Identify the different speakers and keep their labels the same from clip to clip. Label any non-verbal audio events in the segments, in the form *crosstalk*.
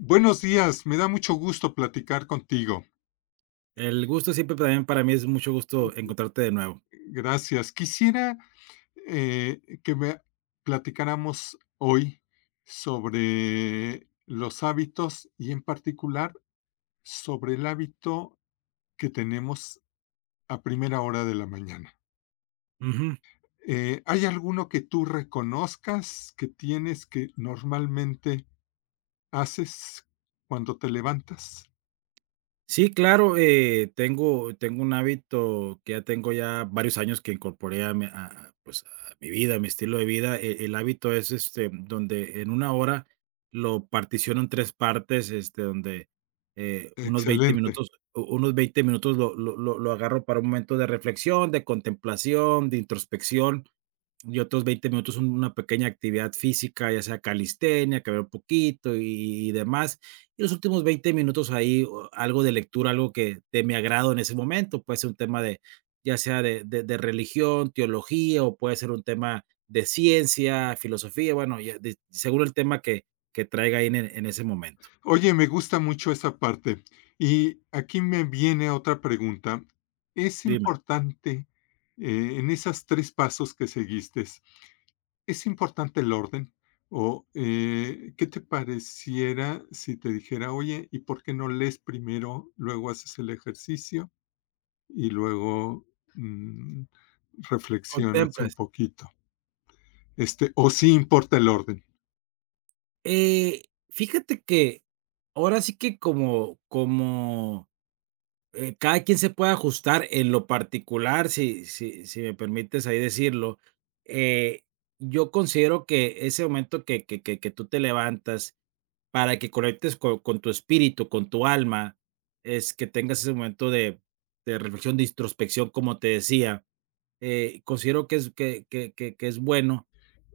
Speaker 1: Buenos días, me da mucho gusto platicar contigo.
Speaker 2: El gusto siempre también para mí es mucho gusto encontrarte de nuevo.
Speaker 1: Gracias. Quisiera que me platicáramos hoy sobre los hábitos, y en particular sobre el hábito que tenemos a primera hora de la mañana.
Speaker 2: Ujú.
Speaker 1: ¿hay alguno que tú reconozcas que tienes, que normalmente haces cuando te levantas?
Speaker 2: Sí, claro, tengo un hábito que ya tengo ya varios años que incorporé a mi a pues, a mi vida, a mi estilo de vida. El hábito es, este, donde en una hora lo particiono en 3 partes, este, donde, unos 20
Speaker 1: Excelente.
Speaker 2: minutos u unos 20 minutos lo agarro para un momento de reflexión, de contemplación, de introspección. Y otros 20 minutos una pequeña actividad física, ya sea calistenia, que caminar un poquito y demás. Y los últimos 20 minutos ahí, o algo de lectura, algo que de mi agrado en ese momento, puede ser un tema de, ya sea de religión, teología, o puede ser un tema de ciencia, filosofía, bueno, ya de según el tema que traiga ahí en ese momento.
Speaker 1: Oye, me gusta mucho esa parte. Y aquí me viene otra pregunta. ¿Es
Speaker 2: Dime,
Speaker 1: importante, en esos 3 pasos que seguiste, es importante el orden? O, ¿qué te pareciera si te dijera: "Oye, ¿y por qué no lees primero, luego haces el ejercicio y luego, mm, reflexionas un
Speaker 2: ¿contemplas?
Speaker 1: poquito?"? ¿o sí importa el orden?
Speaker 2: Eh, fíjate que ahora sí que como. Cada quien se puede ajustar en lo particular, si me permites ahí decirlo. Eh, yo considero que ese momento que tú te levantas para que conectes con tu espíritu, con tu alma, es que tengas ese momento de reflexión, de introspección, como te decía, considero que es que es bueno.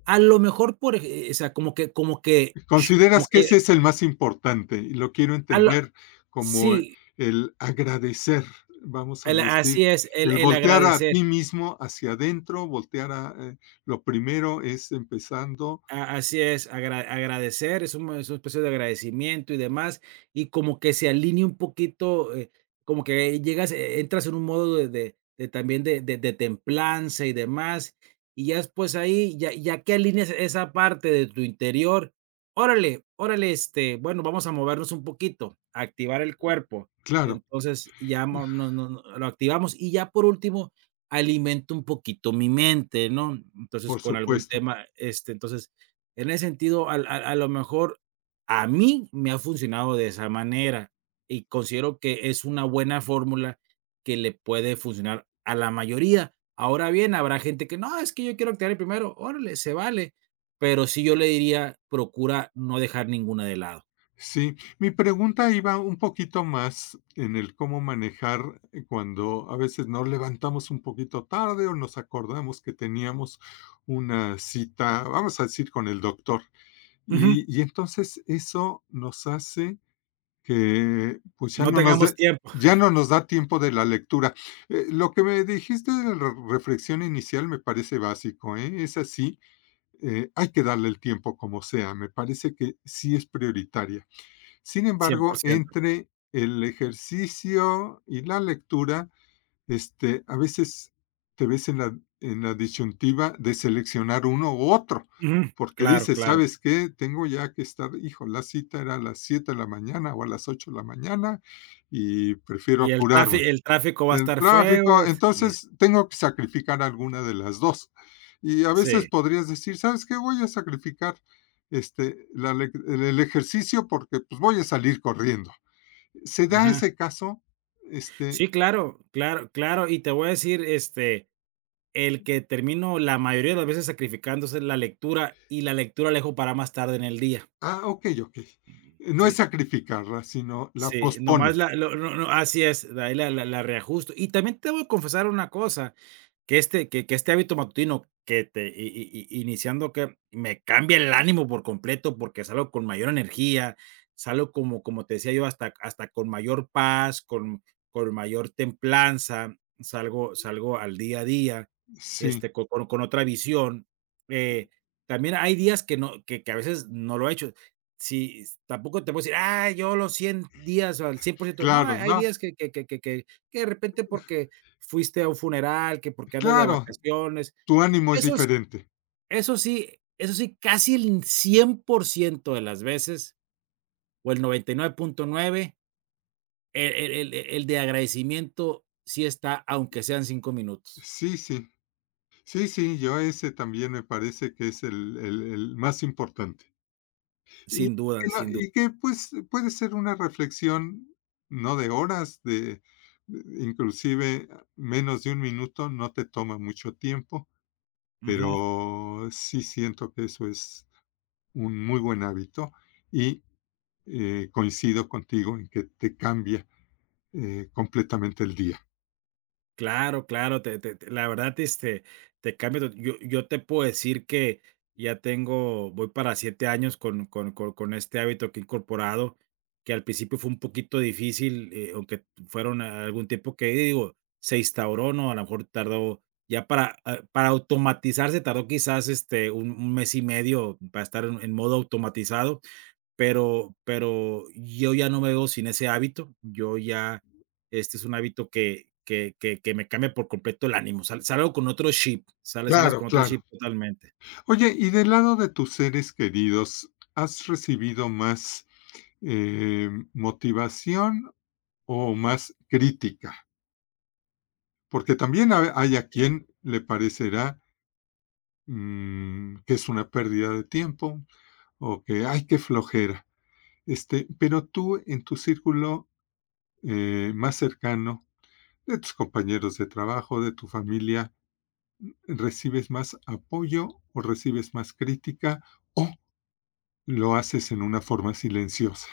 Speaker 2: A lo mejor por ej, o sea, como que sh- como
Speaker 1: ¿Consideras que ese
Speaker 2: que
Speaker 1: es el más importante? Y lo quiero
Speaker 2: a lo
Speaker 1: entender como
Speaker 2: sí,
Speaker 1: el agradecer, vamos a
Speaker 2: el así
Speaker 1: decir,
Speaker 2: es, el
Speaker 1: el voltear a
Speaker 2: agradecer.
Speaker 1: ti mismo hacia adentro, voltear a, lo primero es empezando,
Speaker 2: A así es, agra agradecer, es un es una especie de agradecimiento y demás, y como que se alinea un poquito, como que llegas, e entras en un modo de de también de templanza y demás, y ya después ahí, ya que alineas esa parte de tu interior, órale, órale, este, bueno, vamos a movernos un poquito, a activar el cuerpo.
Speaker 1: claro,
Speaker 2: Entonces, ya mo no lo activamos y ya por último, alimento un poquito mi mente, ¿no? Entonces,
Speaker 1: por
Speaker 2: con algún
Speaker 1: supuesto.
Speaker 2: tema, este, entonces en ese sentido, al a lo mejor a mí me ha funcionado de esa manera y considero que es una buena fórmula que le puede funcionar a la mayoría. Ahora bien, habrá gente que no, es que yo quiero activar el primero, órale, se vale, pero sí yo le diría, procura no dejar ninguna de lado.
Speaker 1: Sí, mi pregunta iba un poquito más en el cómo manejar cuando a veces nos levantamos un poquito tarde o nos acordamos que teníamos una cita, vamos a decir, con el doctor.
Speaker 2: Ujú,
Speaker 1: Y entonces eso nos hace que, pues, ya
Speaker 2: no
Speaker 1: no nos
Speaker 2: tengamos
Speaker 1: dé,
Speaker 2: tiempo.
Speaker 1: ya
Speaker 2: *laughs*
Speaker 1: no nos da tiempo de la lectura. Lo que me dijiste de la reflexión inicial me parece básico, ¿eh? Esa sí, hay que darle el tiempo como sea. Me parece que sí es prioritaria. Sin embargo,
Speaker 2: 100%.
Speaker 1: entre el ejercicio y la lectura, este, a veces te ves en la disyuntiva de seleccionar uno u otro,
Speaker 2: Ujú,
Speaker 1: porque
Speaker 2: claro,
Speaker 1: dices:
Speaker 2: claro.
Speaker 1: "¿Sabes qué? Tengo ya que estar, hijo, la cita era a las 7 de la mañana o a las 8 de la mañana y prefiero
Speaker 2: Y el
Speaker 1: apurarme.
Speaker 2: tráfico el tráfico va a
Speaker 1: El
Speaker 2: estar
Speaker 1: tráfico,
Speaker 2: fuego. Sí,
Speaker 1: entonces tengo que sacrificar alguna de las dos". Y a
Speaker 2: sí,
Speaker 1: veces podrías decir: "¿Sabes qué? Voy a sacrificar, este, la lec el ejercicio porque, pues, voy a salir corriendo". ¿Se da
Speaker 2: ajá.
Speaker 1: ese caso? Este,
Speaker 2: Sí, claro, claro, claro. Y te voy a decir, este, el que termino la mayoría de las veces sacrificándose la lectura, y la lectura la dejo para más tarde en el día.
Speaker 1: ah, okey, okey. No es
Speaker 2: Sí.
Speaker 1: sacrificarla, sino la
Speaker 2: Sí, nomás
Speaker 1: pospones.
Speaker 2: la lo no no así es, de ahí la la reajusto. Y también te voy a confesar una cosa, que este hábito matutino que te i i i iniciando que me cambia el ánimo por completo, porque salgo con mayor energía, salgo como como te decía yo, hasta con mayor paz, con mayor templanza, salgo al día a día,
Speaker 1: Sí,
Speaker 2: este, co con otra visión. Eh, también hay días que no, que que a veces no lo he hecho. Sí, s tampoco te puedo decir: "Ah, yo los 100 días o al 100%". No, hay
Speaker 1: claro,
Speaker 2: hay
Speaker 1: no,
Speaker 2: días que que de repente porque fuiste a un funeral, que porque andas de
Speaker 1: claro,
Speaker 2: vacaciones.
Speaker 1: tu ánimo es
Speaker 2: Eso s,
Speaker 1: diferente.
Speaker 2: eso sí, eso sí, casi el 100% de las veces, o el 99.9, el de agradecimiento sí está, aunque sean 5 minutos.
Speaker 1: Sí, sí. Sí, sí, yo ese también me parece que es el más importante. Y
Speaker 2: Sin
Speaker 1: que
Speaker 2: duda,
Speaker 1: no,
Speaker 2: sin duda.
Speaker 1: y que, pues, puede ser una reflexión, no de horas, de inclusive menos de un minuto, no te toma mucho tiempo,
Speaker 2: Ujú.
Speaker 1: pero sí siento que eso es un muy buen hábito y, coincido contigo en que te cambia, completamente el día.
Speaker 2: Claro, claro, te te te la verdad, este, te cambia to, yo yo te puedo decir que ya tengo voy para 7 años con este hábito que he incorporado, que al principio fue un poquito difícil, aunque fueron a- algún tiempo que digo, se instauró, ¿no? A lo mejor tardó ya para, ah, para automatizarse tardó quizás, este, un mes y medio para estar en modo automatizado. Pero yo ya no me veo sin ese hábito, yo ya, este, es un hábito que me cambia por completo el ánimo, sal salgo con otro chip, sales
Speaker 1: Claro,
Speaker 2: con otro
Speaker 1: claro.
Speaker 2: chip totalmente.
Speaker 1: Oye, y del lado de tus seres queridos, ¿has recibido más, motivación, o más crítica? Porque también hay a quien le parecerá, que es una pérdida de tiempo, o que hay que flojera. Este, pero tú en tu círculo, más cercano, de tus compañeros de trabajo, de tu familia, ¿recibes más apoyo o recibes más crítica, o lo haces en una forma silenciosa?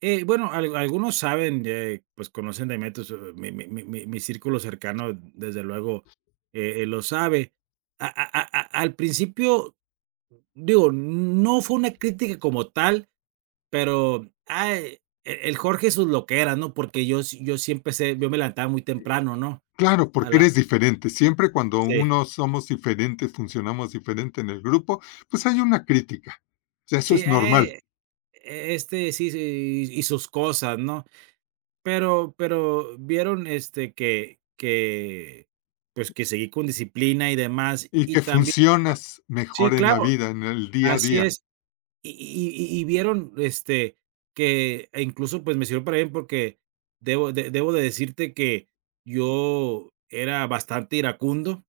Speaker 2: Bueno, al algunos saben, pues, conocen de métodos, mi círculo cercano, desde luego, lo sabe. A a a al principio, digo, no fue una crítica como tal. Pero, ay, e el Jorge sus loqueras, ¿no? Porque yo sí, yo sí empecé, yo me levantaba muy temprano, ¿no?
Speaker 1: Claro,
Speaker 2: A
Speaker 1: porque
Speaker 2: la
Speaker 1: eres diferente. Siempre, cuando
Speaker 2: sí,
Speaker 1: uno somos diferentes, funcionamos diferente en el grupo, pues hay una crítica. O sea, eso
Speaker 2: sí,
Speaker 1: es normal.
Speaker 2: este, sí, sí, y sus cosas, ¿no? Pero vieron, este, que, pues, que seguí con disciplina y demás,
Speaker 1: Y
Speaker 2: y
Speaker 1: que
Speaker 2: también
Speaker 1: funcionas mejor
Speaker 2: sí,
Speaker 1: en
Speaker 2: claro,
Speaker 1: la vida, en el día a
Speaker 2: así
Speaker 1: día.
Speaker 2: es. Y vieron, este, que e incluso, pues, me sirvió para bien porque debo de decirte que yo era bastante iracundo,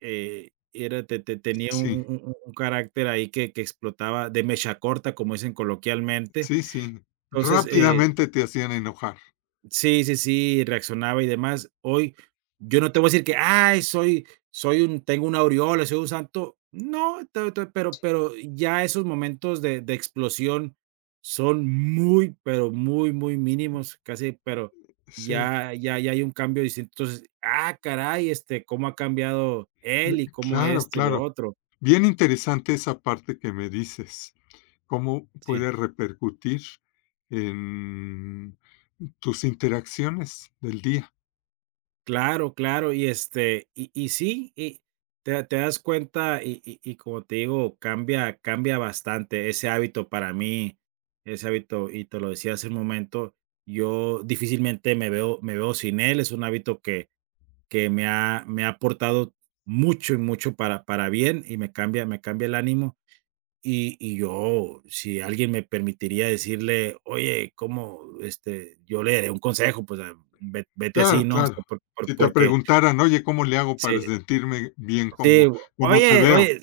Speaker 2: era te tenía un
Speaker 1: Sí,
Speaker 2: un carácter ahí que explotaba de mecha corta, como dicen coloquialmente.
Speaker 1: sí, sí.
Speaker 2: Entonces, eh.
Speaker 1: Rápidamente te hacían enojar.
Speaker 2: Sí, sí, sí, reaccionaba y demás. Hoy, yo no te voy a decir que, ay, soy, soy un, tengo una aureola, soy un santo. No, te-, te-, pero ya esos momentos de explosión son muy, pero muy, muy mínimos, casi, pero
Speaker 1: Sí,
Speaker 2: ya, ya, ya hay un cambio distinto. Entonces, ah, caray, este, cómo ha cambiado
Speaker 1: eh,
Speaker 2: él y cómo
Speaker 1: claro,
Speaker 2: esto y lo
Speaker 1: claro.
Speaker 2: otro.
Speaker 1: Bien interesante esa parte que me dices, cómo
Speaker 2: Sí.
Speaker 1: puede repercutir en tus interacciones del día.
Speaker 2: Claro, claro, y este, y sí, y te das cuenta, y como te digo, cambia bastante ese hábito para mí, ese hábito, y te lo decía hace un momento, yo difícilmente me veo sin él, es un hábito que me ha aportado mucho y mucho para bien, y me cambia el ánimo, y yo, si alguien me permitiría decirle: "Oye, ¿cómo?", este, yo le daré un consejo, pues, ah, ve vete así,
Speaker 1: Claro,
Speaker 2: ¿no? O sea,
Speaker 1: claro.
Speaker 2: por
Speaker 1: Si te
Speaker 2: porque.
Speaker 1: preguntaran: "Oye, ¿cómo le hago
Speaker 2: Sí,
Speaker 1: para sentirme bien
Speaker 2: sí.
Speaker 1: como como te
Speaker 2: Oye,
Speaker 1: veo?".
Speaker 2: oye,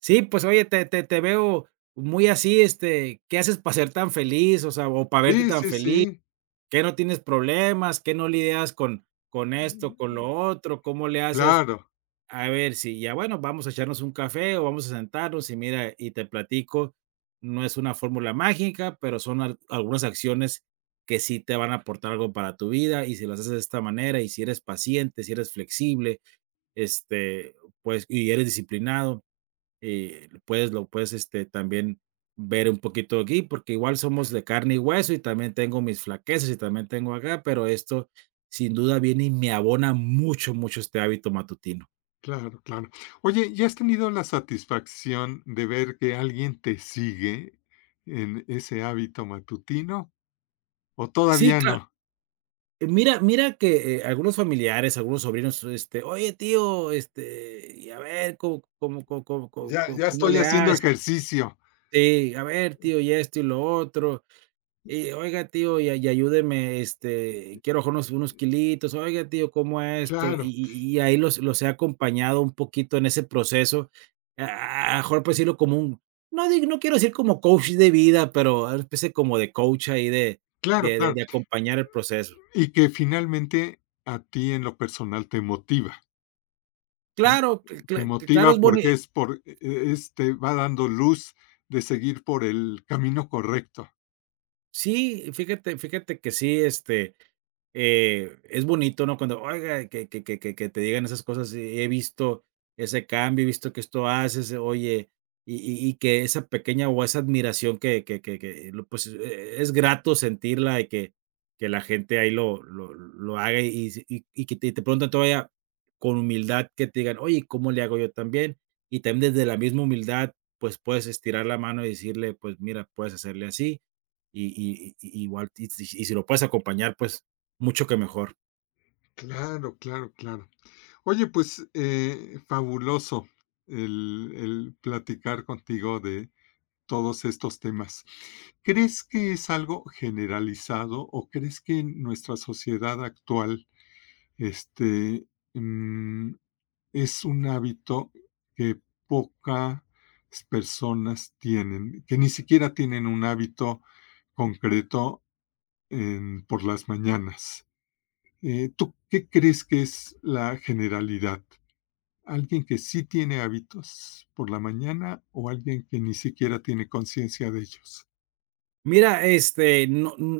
Speaker 2: sí, pues, oye, te veo muy así, este, ¿qué haces para ser tan feliz? O sea, o para verte
Speaker 1: Sí,
Speaker 2: tan
Speaker 1: sí,
Speaker 2: feliz,
Speaker 1: sí.
Speaker 2: ¿qué no tienes problemas? ¿Qué no lidias con esto, con lo otro? ¿Cómo le haces?
Speaker 1: Claro,
Speaker 2: A ver si ya, bueno, vamos a echarnos un café o vamos a sentarnos y mira, y te platico, no es una fórmula mágica, pero son al algunas acciones que sí te van a aportar algo para tu vida, y si las haces de esta manera, y si eres paciente, si eres flexible, este, pues, y eres disciplinado, puedes lo puedes, este, también ver un poquito aquí, porque igual somos de carne y hueso y también tengo mis flaquezas y también tengo acá, pero esto sin duda viene y me abona mucho, mucho este hábito matutino.
Speaker 1: claro, claro. Oye, ¿ya has tenido la satisfacción de ver que alguien te sigue en ese hábito matutino, o
Speaker 2: Sí,
Speaker 1: todavía
Speaker 2: claro.
Speaker 1: no?
Speaker 2: Mira que, algunos familiares, algunos sobrinos, este: "Oye, tío, este, y a ver,
Speaker 1: Ya ya
Speaker 2: cómo
Speaker 1: estoy
Speaker 2: le
Speaker 1: haciendo
Speaker 2: haces?".
Speaker 1: ejercicio.
Speaker 2: Sí, "A ver, tío, y esto y lo otro". Y oiga, tío, y ayúdeme, este, quiero bajar unos unos kilitos, oiga, tío, ¿cómo esto?
Speaker 1: Claro,
Speaker 2: Y ahí los he acompañado un poquito en ese proceso, a lo mejor, pues decirlo como un no, di, no quiero decir como coach de vida, pero una especie como de coach ahí de
Speaker 1: claro,
Speaker 2: de de
Speaker 1: claro.
Speaker 2: de acompañar el proceso.
Speaker 1: Y que finalmente a ti en lo personal te motiva.
Speaker 2: Claro, cl
Speaker 1: Te
Speaker 2: cla claro,
Speaker 1: motiva
Speaker 2: es
Speaker 1: porque
Speaker 2: bonito,
Speaker 1: es por es te va dando luz de seguir por el camino correcto.
Speaker 2: sí, fíjate que sí, este. Es bonito, ¿no? Cuando, oiga, que te digan esas cosas: he visto ese cambio, he visto que esto haces, oye, y y que esa pequeña o esa admiración que lo pues, e es grato sentirla y que la gente ahí lo haga y si y y que te preguntan todavía con humildad que te digan: 'Oye, ¿cómo le hago yo también?'". Y también desde la misma humildad, pues, puedes estirar la mano y decirle: "Pues mira, puedes hacerle así", y igual, y si lo puedes acompañar, pues mucho que mejor.
Speaker 1: Claro, claro, claro. Oye, pues, fabuloso el platicar contigo de todos estos temas. ¿Crees que es algo generalizado, o crees que en nuestra sociedad actual, este, mm, es un hábito que pocas personas tienen, que ni siquiera tienen un hábito concreto en por las mañanas? ¿tú qué crees que es la generalidad? ¿Alguien que sí tiene hábitos por la mañana, o alguien que ni siquiera tiene conciencia de ellos?
Speaker 2: Mira, este, no, mm,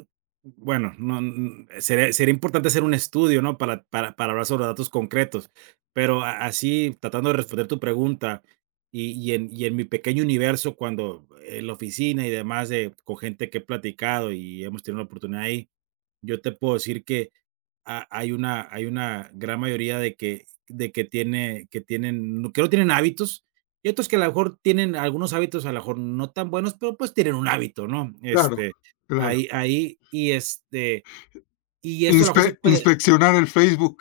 Speaker 2: bueno, no, n- sería importante hacer un estudio, ¿no? Para hablar sobre datos concretos, pero a así, tratando de responder tu pregunta, en mi pequeño universo, cuando en la oficina y demás, con gente que he platicado y hemos tenido la oportunidad ahí, yo te puedo decir que ha, hay una gran mayoría de que tiene que tienen no-, que no tienen hábitos, y otros que a lo mejor tienen algunos hábitos, a lo mejor no tan buenos, pero, pues, tienen un hábito, ¿no?
Speaker 1: Claro,
Speaker 2: Este,
Speaker 1: claro.
Speaker 2: ahí y, este, y eso a lo mejor se puede.
Speaker 1: Inspeccionar el Facebook.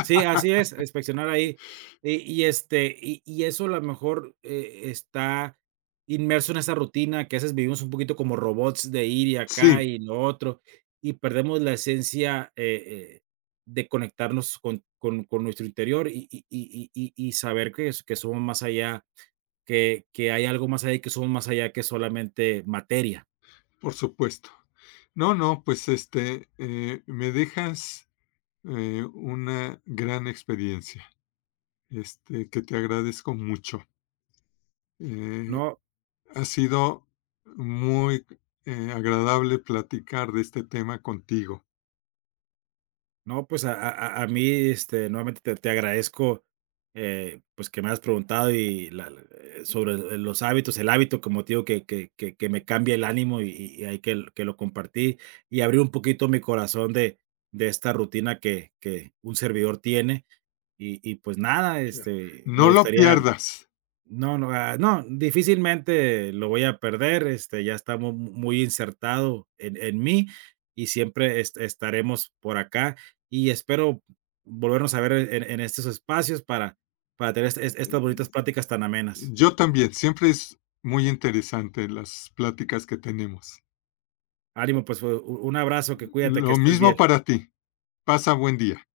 Speaker 2: Sí, así es, inspeccionar ahí. Y este, eso a lo mejor, está inmerso en esa rutina que a veces vivimos un poquito como robots de ir y
Speaker 1: Sí,
Speaker 2: acá y lo otro, y perdemos la esencia, eh, de conectarnos con con nuestro interior y saber que es-, que somos más allá, que hay algo más allá y que somos más allá que solamente materia,
Speaker 1: por supuesto. No, no, pues, este, me dejas, una gran experiencia, este, que te agradezco mucho. Eh,
Speaker 2: ¿no?
Speaker 1: ha sido muy, agradable platicar de este tema contigo.
Speaker 2: No, pues a, mí, este, nuevamente te agradezco, pues, que me has preguntado y la la, sobre el- los hábitos, el hábito, como te digo, que me cambia el ánimo y ahí que lo compartí y abrí un poquito mi corazón de esta rutina que un servidor tiene y pues, nada,
Speaker 1: Claro.
Speaker 2: este, me
Speaker 1: No lo
Speaker 2: gustaría.
Speaker 1: pierdas.
Speaker 2: No, no, ah, no, difícilmente lo voy a perder, este, ya está mu muy insertado en mí y siempre est estaremos por acá, y espero volvernos a ver en estos espacios para tener es estas bonitas pláticas tan amenas.
Speaker 1: Yo también, siempre es muy interesante las pláticas que tenemos.
Speaker 2: Ánimo, pues, u un abrazo, que cuídate, que
Speaker 1: Lo
Speaker 2: estés
Speaker 1: mismo
Speaker 2: bien.
Speaker 1: para ti. Pasa buen día.